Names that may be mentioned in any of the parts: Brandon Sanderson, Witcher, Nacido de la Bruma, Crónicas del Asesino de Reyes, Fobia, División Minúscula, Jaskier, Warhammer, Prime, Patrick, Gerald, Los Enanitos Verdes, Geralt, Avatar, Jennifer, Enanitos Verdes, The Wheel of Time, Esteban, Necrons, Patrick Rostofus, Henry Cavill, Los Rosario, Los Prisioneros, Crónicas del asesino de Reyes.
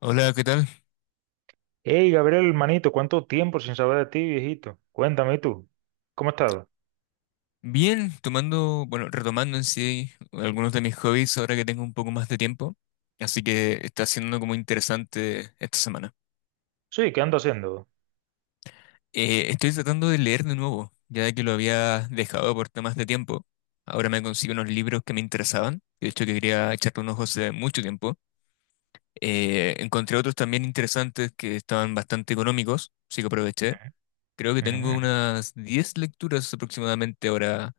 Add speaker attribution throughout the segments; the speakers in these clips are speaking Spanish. Speaker 1: Hola, ¿qué tal?
Speaker 2: Hey, Gabriel, manito, ¿cuánto tiempo sin saber de ti, viejito? Cuéntame, ¿y tú, cómo has estado?
Speaker 1: Bien, tomando, bueno, retomando en sí algunos de mis hobbies ahora que tengo un poco más de tiempo, así que está siendo como interesante esta semana.
Speaker 2: Sí, ¿qué ando haciendo?
Speaker 1: Estoy tratando de leer de nuevo, ya que lo había dejado por temas de tiempo. Ahora me consigo unos libros que me interesaban, de hecho que quería echarle unos ojos hace mucho tiempo. Encontré otros también interesantes que estaban bastante económicos, así que aproveché. Creo que tengo
Speaker 2: Ujú.
Speaker 1: unas 10 lecturas aproximadamente ahora,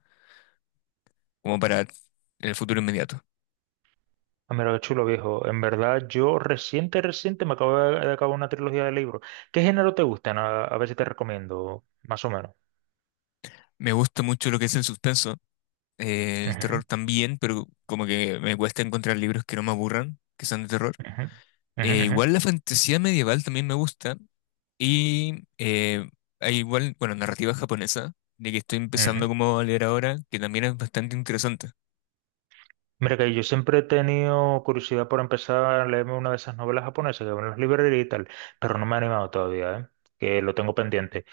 Speaker 1: como para el futuro inmediato.
Speaker 2: Ah, mira, qué chulo, viejo. En verdad, yo reciente me acabo de acabar una trilogía de libros. ¿Qué género te gustan? A ver si te recomiendo, más o menos.
Speaker 1: Me gusta mucho lo que es el suspenso, el
Speaker 2: Ujú,
Speaker 1: terror también, pero como que me cuesta encontrar libros que no me aburran, que sean de terror.
Speaker 2: ujú,
Speaker 1: Igual la
Speaker 2: ujú,
Speaker 1: fantasía medieval también me gusta y hay igual, bueno, narrativa japonesa, de que estoy
Speaker 2: ujú,
Speaker 1: empezando
Speaker 2: ujú.
Speaker 1: como a leer ahora, que también es bastante interesante.
Speaker 2: Mira que yo siempre he tenido curiosidad por empezar a leerme una de esas novelas japonesas que van en las librerías y tal, pero no me he animado todavía, ¿eh? Que lo tengo pendiente.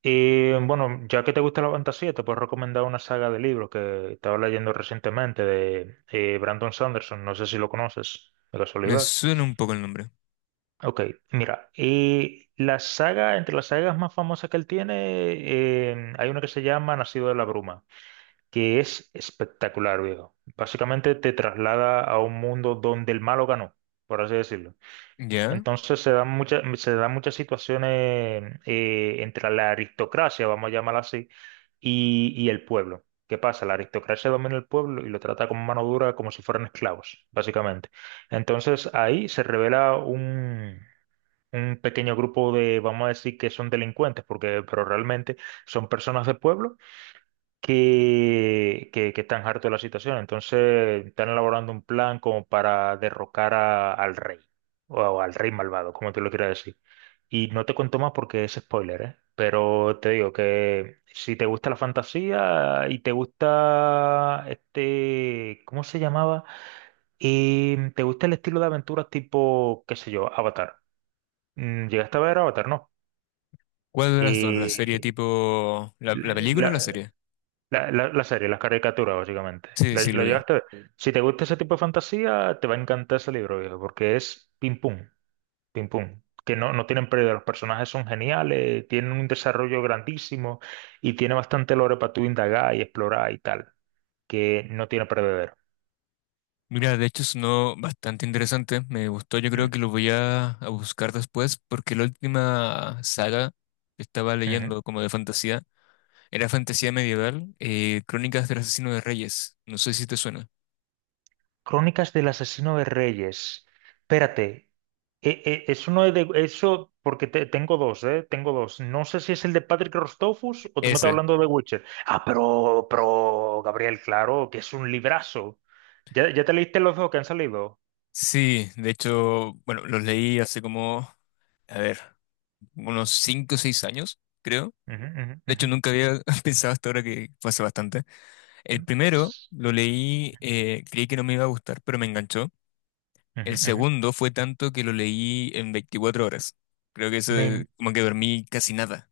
Speaker 2: Y bueno, ya que te gusta la fantasía, te puedo recomendar una saga de libros que estaba leyendo recientemente de Brandon Sanderson. No sé si lo conoces, de
Speaker 1: Me
Speaker 2: casualidad.
Speaker 1: suena un poco el nombre.
Speaker 2: Ok, mira, y la saga, entre las sagas más famosas que él tiene, hay una que se llama Nacido de la Bruma, que es espectacular, viejo. Básicamente te traslada a un mundo donde el malo ganó, por así decirlo.
Speaker 1: ¿Ya?
Speaker 2: Entonces se dan muchas situaciones entre la aristocracia, vamos a llamarla así, y el pueblo. ¿Qué pasa? La aristocracia domina el pueblo y lo trata como mano dura, como si fueran esclavos, básicamente. Entonces ahí se revela Un pequeño grupo de, vamos a decir que son delincuentes, porque, pero realmente son personas de pueblo que están hartos de la situación. Entonces están elaborando un plan como para al rey, o al rey malvado, como tú lo quieras decir. Y no te cuento más porque es spoiler, ¿eh? Pero te digo que si te gusta la fantasía y te gusta este, ¿cómo se llamaba? Y te gusta el estilo de aventuras tipo, qué sé yo, Avatar. ¿Llegaste a ver Avatar? No.
Speaker 1: ¿Cuál de las dos? ¿La serie
Speaker 2: Y
Speaker 1: tipo... ¿La película o la serie?
Speaker 2: La serie, las caricaturas, básicamente.
Speaker 1: Sí, sí, lo
Speaker 2: Lo
Speaker 1: vi.
Speaker 2: llegaste a ver? Sí. Si te gusta ese tipo de fantasía, te va a encantar ese libro, viejo, porque es pim pum, pim pum. Que no, No tienen pérdida, los personajes son geniales, tienen un desarrollo grandísimo y tiene bastante lore para tú indagar y explorar y tal, que no tiene perdedero.
Speaker 1: Mira, de hecho sonó bastante interesante, me gustó, yo creo
Speaker 2: Mm,
Speaker 1: que lo voy a buscar después, porque la última saga que estaba
Speaker 2: ujú.
Speaker 1: leyendo como de fantasía era fantasía medieval, Crónicas del Asesino de Reyes, no sé si te suena.
Speaker 2: Crónicas del Asesino de Reyes. Espérate, eso no es de eso porque tengo dos, ¿eh? Tengo dos. No sé si es el de Patrick Rostofus o tú me estás
Speaker 1: Ese.
Speaker 2: hablando de Witcher. Ah, pero, Gabriel, claro, que es un librazo. Ya te leíste los dos que han salido?
Speaker 1: Sí, de hecho, bueno, los leí hace como, a ver, unos 5 o 6 años, creo.
Speaker 2: Ujú, ujú,
Speaker 1: De
Speaker 2: ujú.
Speaker 1: hecho, nunca había pensado hasta ahora que fue hace bastante. El
Speaker 2: Em,
Speaker 1: primero lo leí, creí que no me iba a gustar, pero me enganchó.
Speaker 2: ujú,
Speaker 1: El
Speaker 2: ujú.
Speaker 1: segundo fue tanto que lo leí en 24 horas. Creo que eso es
Speaker 2: Me
Speaker 1: como que dormí casi nada.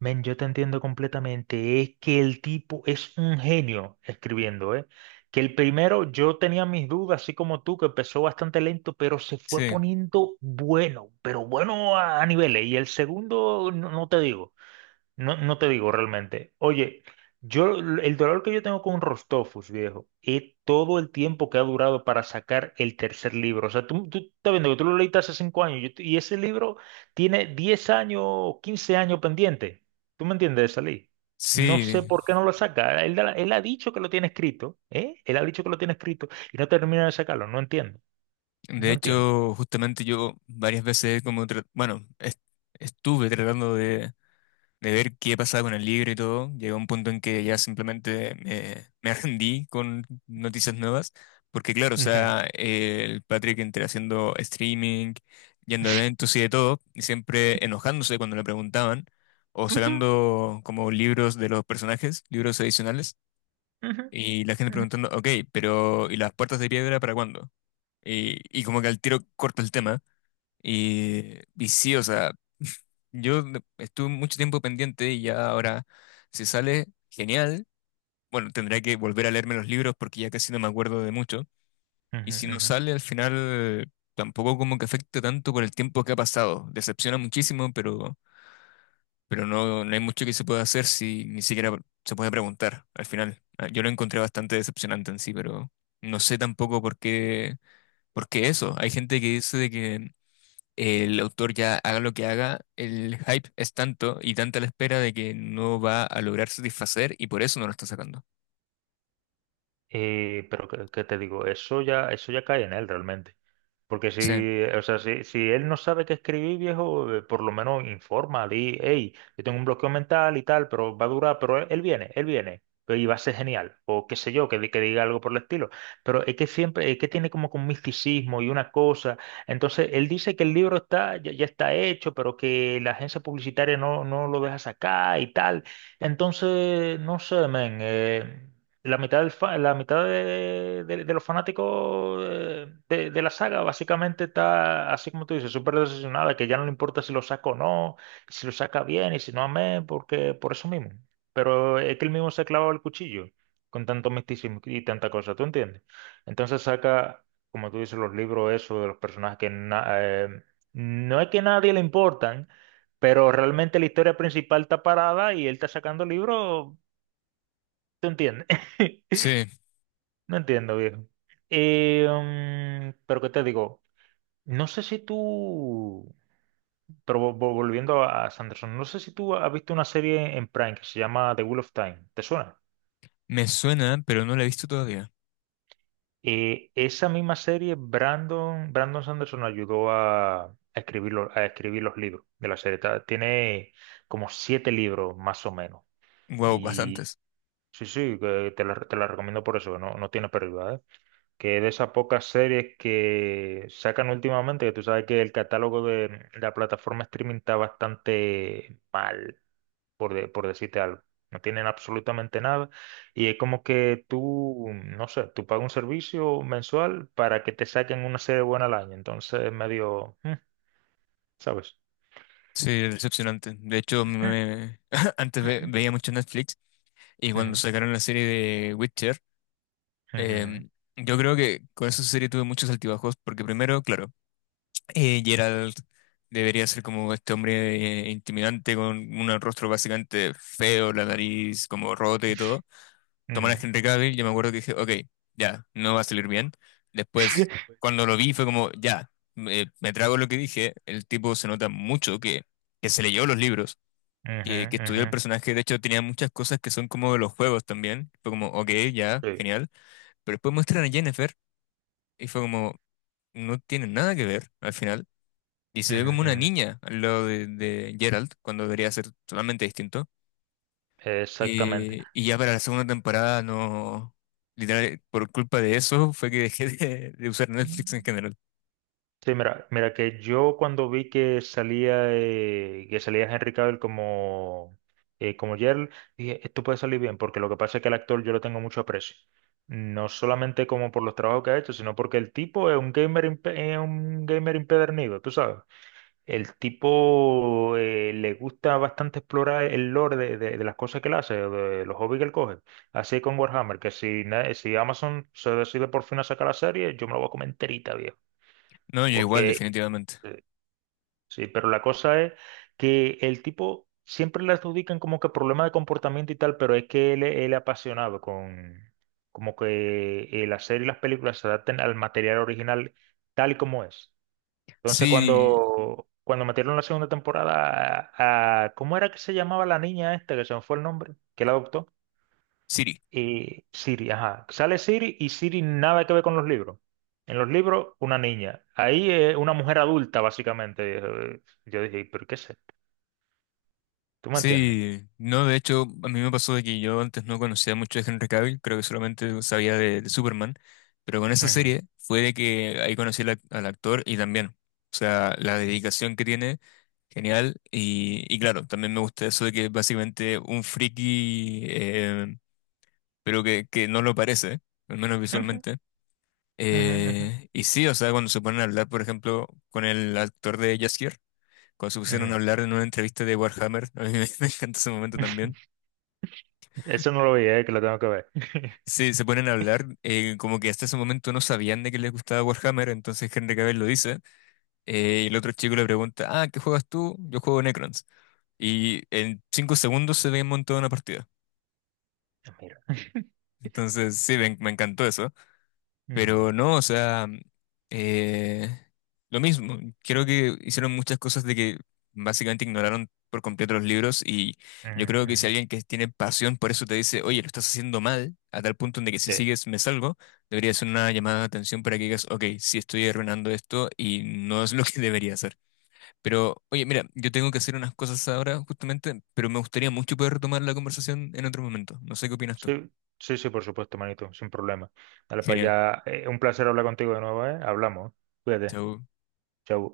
Speaker 2: Men, yo te entiendo completamente. Es que el tipo es un genio escribiendo, ¿eh? Que el primero yo tenía mis dudas, así como tú, que empezó bastante lento, pero se fue
Speaker 1: Sí,
Speaker 2: poniendo bueno, pero bueno a niveles. Y el segundo, no te digo. No te digo realmente. Oye, yo el dolor que yo tengo con Rostofus, viejo, es todo el tiempo que ha durado para sacar el tercer libro. O sea, tú estás viendo que tú lo leíste hace 5 años y ese libro tiene 10 años, 15 años pendiente. ¿Tú me entiendes, de salir? No sé
Speaker 1: sí.
Speaker 2: por qué no lo saca. Él, él ha dicho que lo tiene escrito, ¿eh? Él ha dicho que lo tiene escrito y no termina de sacarlo. No entiendo.
Speaker 1: De
Speaker 2: No entiendo.
Speaker 1: hecho, justamente yo varias veces como, bueno, estuve tratando de ver qué pasaba con el libro y todo, llegué a un punto en que ya simplemente me rendí con noticias nuevas, porque claro, o
Speaker 2: Ujú,
Speaker 1: sea, el Patrick entre haciendo streaming, yendo a eventos y de todo, y siempre enojándose cuando le preguntaban, o
Speaker 2: ujú,
Speaker 1: sacando como libros de los personajes, libros adicionales,
Speaker 2: ujú,
Speaker 1: y la gente
Speaker 2: ujú,
Speaker 1: preguntando, ok, pero ¿y las puertas de piedra para cuándo? Y como que al tiro corta el tema. Y, y sí, o sea, estuve mucho tiempo pendiente y ya ahora, si sale, genial. Bueno, tendré que volver a leerme los libros porque ya casi no me acuerdo de mucho. Y
Speaker 2: ujú,
Speaker 1: si no
Speaker 2: ujú.
Speaker 1: sale, al final tampoco como que afecta tanto por el tiempo que ha pasado. Decepciona muchísimo, pero no, no hay mucho que se pueda hacer si ni siquiera se puede preguntar al final. Ah, yo lo encontré bastante decepcionante en sí, pero no sé tampoco por qué, por qué eso. Hay gente que dice de que el autor ya haga lo que haga, el hype es tanto y tanta la espera de que no va a lograr satisfacer y por eso no lo está sacando.
Speaker 2: Pero qué te digo? Eso ya cae en él realmente. Porque
Speaker 1: Sí,
Speaker 2: si, o sea, si él no sabe qué escribir, viejo, por lo menos informa, di, hey, yo tengo un bloqueo mental y tal, pero va a durar, pero él viene, pero y va a ser genial, o qué sé yo, que, que diga algo por el estilo. Pero es que siempre, es que tiene como que un misticismo y una cosa. Entonces, él dice que el libro está, ya está hecho, pero que la agencia publicitaria no lo deja sacar y tal. Entonces, no sé, men. La mitad, la mitad de los fanáticos de la saga básicamente está, así como tú dices, súper decepcionada, que ya no le importa si lo saca o no, si lo saca bien y si no, amén, porque por eso mismo. Pero es que él mismo se ha clavado el cuchillo con tanto misticismo y tanta cosa, ¿tú entiendes? Entonces saca, como tú dices, los libros esos de los personajes que no es que a nadie le importan, pero realmente la historia principal está parada y él está sacando libros, ¿tú entiendes?
Speaker 1: sí,
Speaker 2: No entiendo, viejo. Eh, pero qué te digo, no sé si tú, pero volviendo a Sanderson, no sé si tú has visto una serie en Prime que se llama The Wheel of Time, ¿te suena?
Speaker 1: me suena, pero no la he visto todavía.
Speaker 2: Esa misma serie, Brandon Sanderson ayudó a escribir a escribir los libros de la serie. Tiene como siete libros más o menos.
Speaker 1: Wow,
Speaker 2: Y
Speaker 1: bastantes.
Speaker 2: sí, sí, que te la recomiendo por eso, que no tiene pérdida, ¿eh? Que de esas pocas series que sacan últimamente, que tú sabes que el catálogo de la plataforma streaming está bastante mal, por decirte algo. No tienen absolutamente nada. Y es como que tú, no sé, tú pagas un servicio mensual para que te saquen una serie buena al año. Entonces es medio, mm, ¿sabes?
Speaker 1: Sí, decepcionante. De hecho, antes
Speaker 2: Ujú,
Speaker 1: veía mucho Netflix y cuando
Speaker 2: ujú,
Speaker 1: sacaron la serie de Witcher,
Speaker 2: ujú,
Speaker 1: em, yo creo que con esa serie tuve muchos altibajos porque primero, claro, Gerald debería ser como este hombre intimidante con un rostro básicamente feo, la nariz como rota y todo. Tomar a
Speaker 2: ujú,
Speaker 1: Henry Cavill, yo me acuerdo que dije, ok, ya, no va a salir bien. Después, cuando lo vi, fue como, ya, me trago lo que dije. El tipo se nota mucho que se leyó los libros,
Speaker 2: ujú,
Speaker 1: que estudió
Speaker 2: ujú,
Speaker 1: el
Speaker 2: ujú,
Speaker 1: personaje. De hecho, tenía muchas cosas que son como de los juegos también. Fue como, ok, ya,
Speaker 2: sí,
Speaker 1: genial. Pero después muestran a Jennifer y fue como, no tiene nada que ver al final. Y se ve
Speaker 2: ujú,
Speaker 1: como una
Speaker 2: ujú.
Speaker 1: niña al lado de Geralt, cuando debería ser totalmente distinto.
Speaker 2: Exactamente.
Speaker 1: Y ya para la segunda temporada no... Literal, por culpa de eso fue que dejé de usar Netflix en general.
Speaker 2: Sí, mira, mira que yo cuando vi que salía que salía Henry Cavill como como Geralt, dije, esto puede salir bien, porque lo que pasa es que el actor yo lo tengo mucho aprecio. No solamente como por los trabajos que ha hecho, sino porque el tipo es un es un gamer impedernido, tú sabes. El tipo le gusta bastante explorar el lore de las cosas que él hace, de los hobbies que él coge. Así con Warhammer, que si Amazon se decide por fin a sacar la serie, yo me la voy a comer enterita, viejo.
Speaker 1: No, yo igual,
Speaker 2: Porque
Speaker 1: definitivamente.
Speaker 2: sí, pero la cosa es que el tipo siempre le adjudican como que problema de comportamiento y tal, pero es que él es apasionado con como que la serie y las películas se adapten al material original tal y como es. Entonces
Speaker 1: Sí,
Speaker 2: cuando metieron la segunda temporada ¿cómo era que se llamaba la niña esta que se me fue el nombre? Que la adoptó.
Speaker 1: Siri.
Speaker 2: Y Siri, ajá. Sale Siri y Siri nada que ver con los libros. En los libros, una niña. Ahí es una mujer adulta, básicamente. Yo dije, ¿pero qué es esto? ¿Tú me entiendes?
Speaker 1: Sí, no, de hecho, a mí me pasó de que yo antes no conocía mucho de Henry Cavill, creo que solamente sabía de Superman, pero con esa
Speaker 2: Ujú,
Speaker 1: serie fue de que ahí conocí al, al actor y también, o sea, la dedicación que tiene, genial, y claro, también me gusta eso de que es básicamente un friki, pero que no lo parece, al menos
Speaker 2: ujú,
Speaker 1: visualmente.
Speaker 2: ujú,
Speaker 1: Y sí, o sea, cuando se ponen a hablar, por ejemplo, con el actor de Jaskier, cuando se
Speaker 2: ujú, ujú.
Speaker 1: pusieron a hablar en una entrevista de Warhammer, a mí me encanta ese momento también.
Speaker 2: Eso no lo vi, que lo tengo que ver.
Speaker 1: Sí, se ponen a hablar, como que hasta ese momento no sabían de que les gustaba Warhammer, entonces Henry Cavill lo dice, y el otro chico le pregunta, ah, ¿qué juegas tú? Yo juego Necrons. Y en 5 segundos se ven montada una partida.
Speaker 2: Mira.
Speaker 1: Entonces, sí, me encantó eso. Pero
Speaker 2: Ujú,
Speaker 1: no, o sea, eh, lo mismo. Creo que hicieron muchas cosas de que básicamente ignoraron por completo los libros y
Speaker 2: ujú,
Speaker 1: yo creo que
Speaker 2: ujú.
Speaker 1: si alguien que tiene pasión por eso te dice, oye, lo estás haciendo mal, a tal punto en de que si
Speaker 2: Sí,
Speaker 1: sigues me salgo, debería ser una llamada de atención para que digas, ok, sí estoy arruinando esto y no es lo que debería hacer. Pero, oye, mira, yo tengo que hacer unas cosas ahora justamente, pero me gustaría mucho poder retomar la conversación en otro momento. No sé qué opinas tú.
Speaker 2: sí, sí, sí, por supuesto, manito, sin problema. Dale para
Speaker 1: Genial.
Speaker 2: allá. Un placer hablar contigo de nuevo, ¿eh? Hablamos. Cuídate.
Speaker 1: Chau.
Speaker 2: Chau.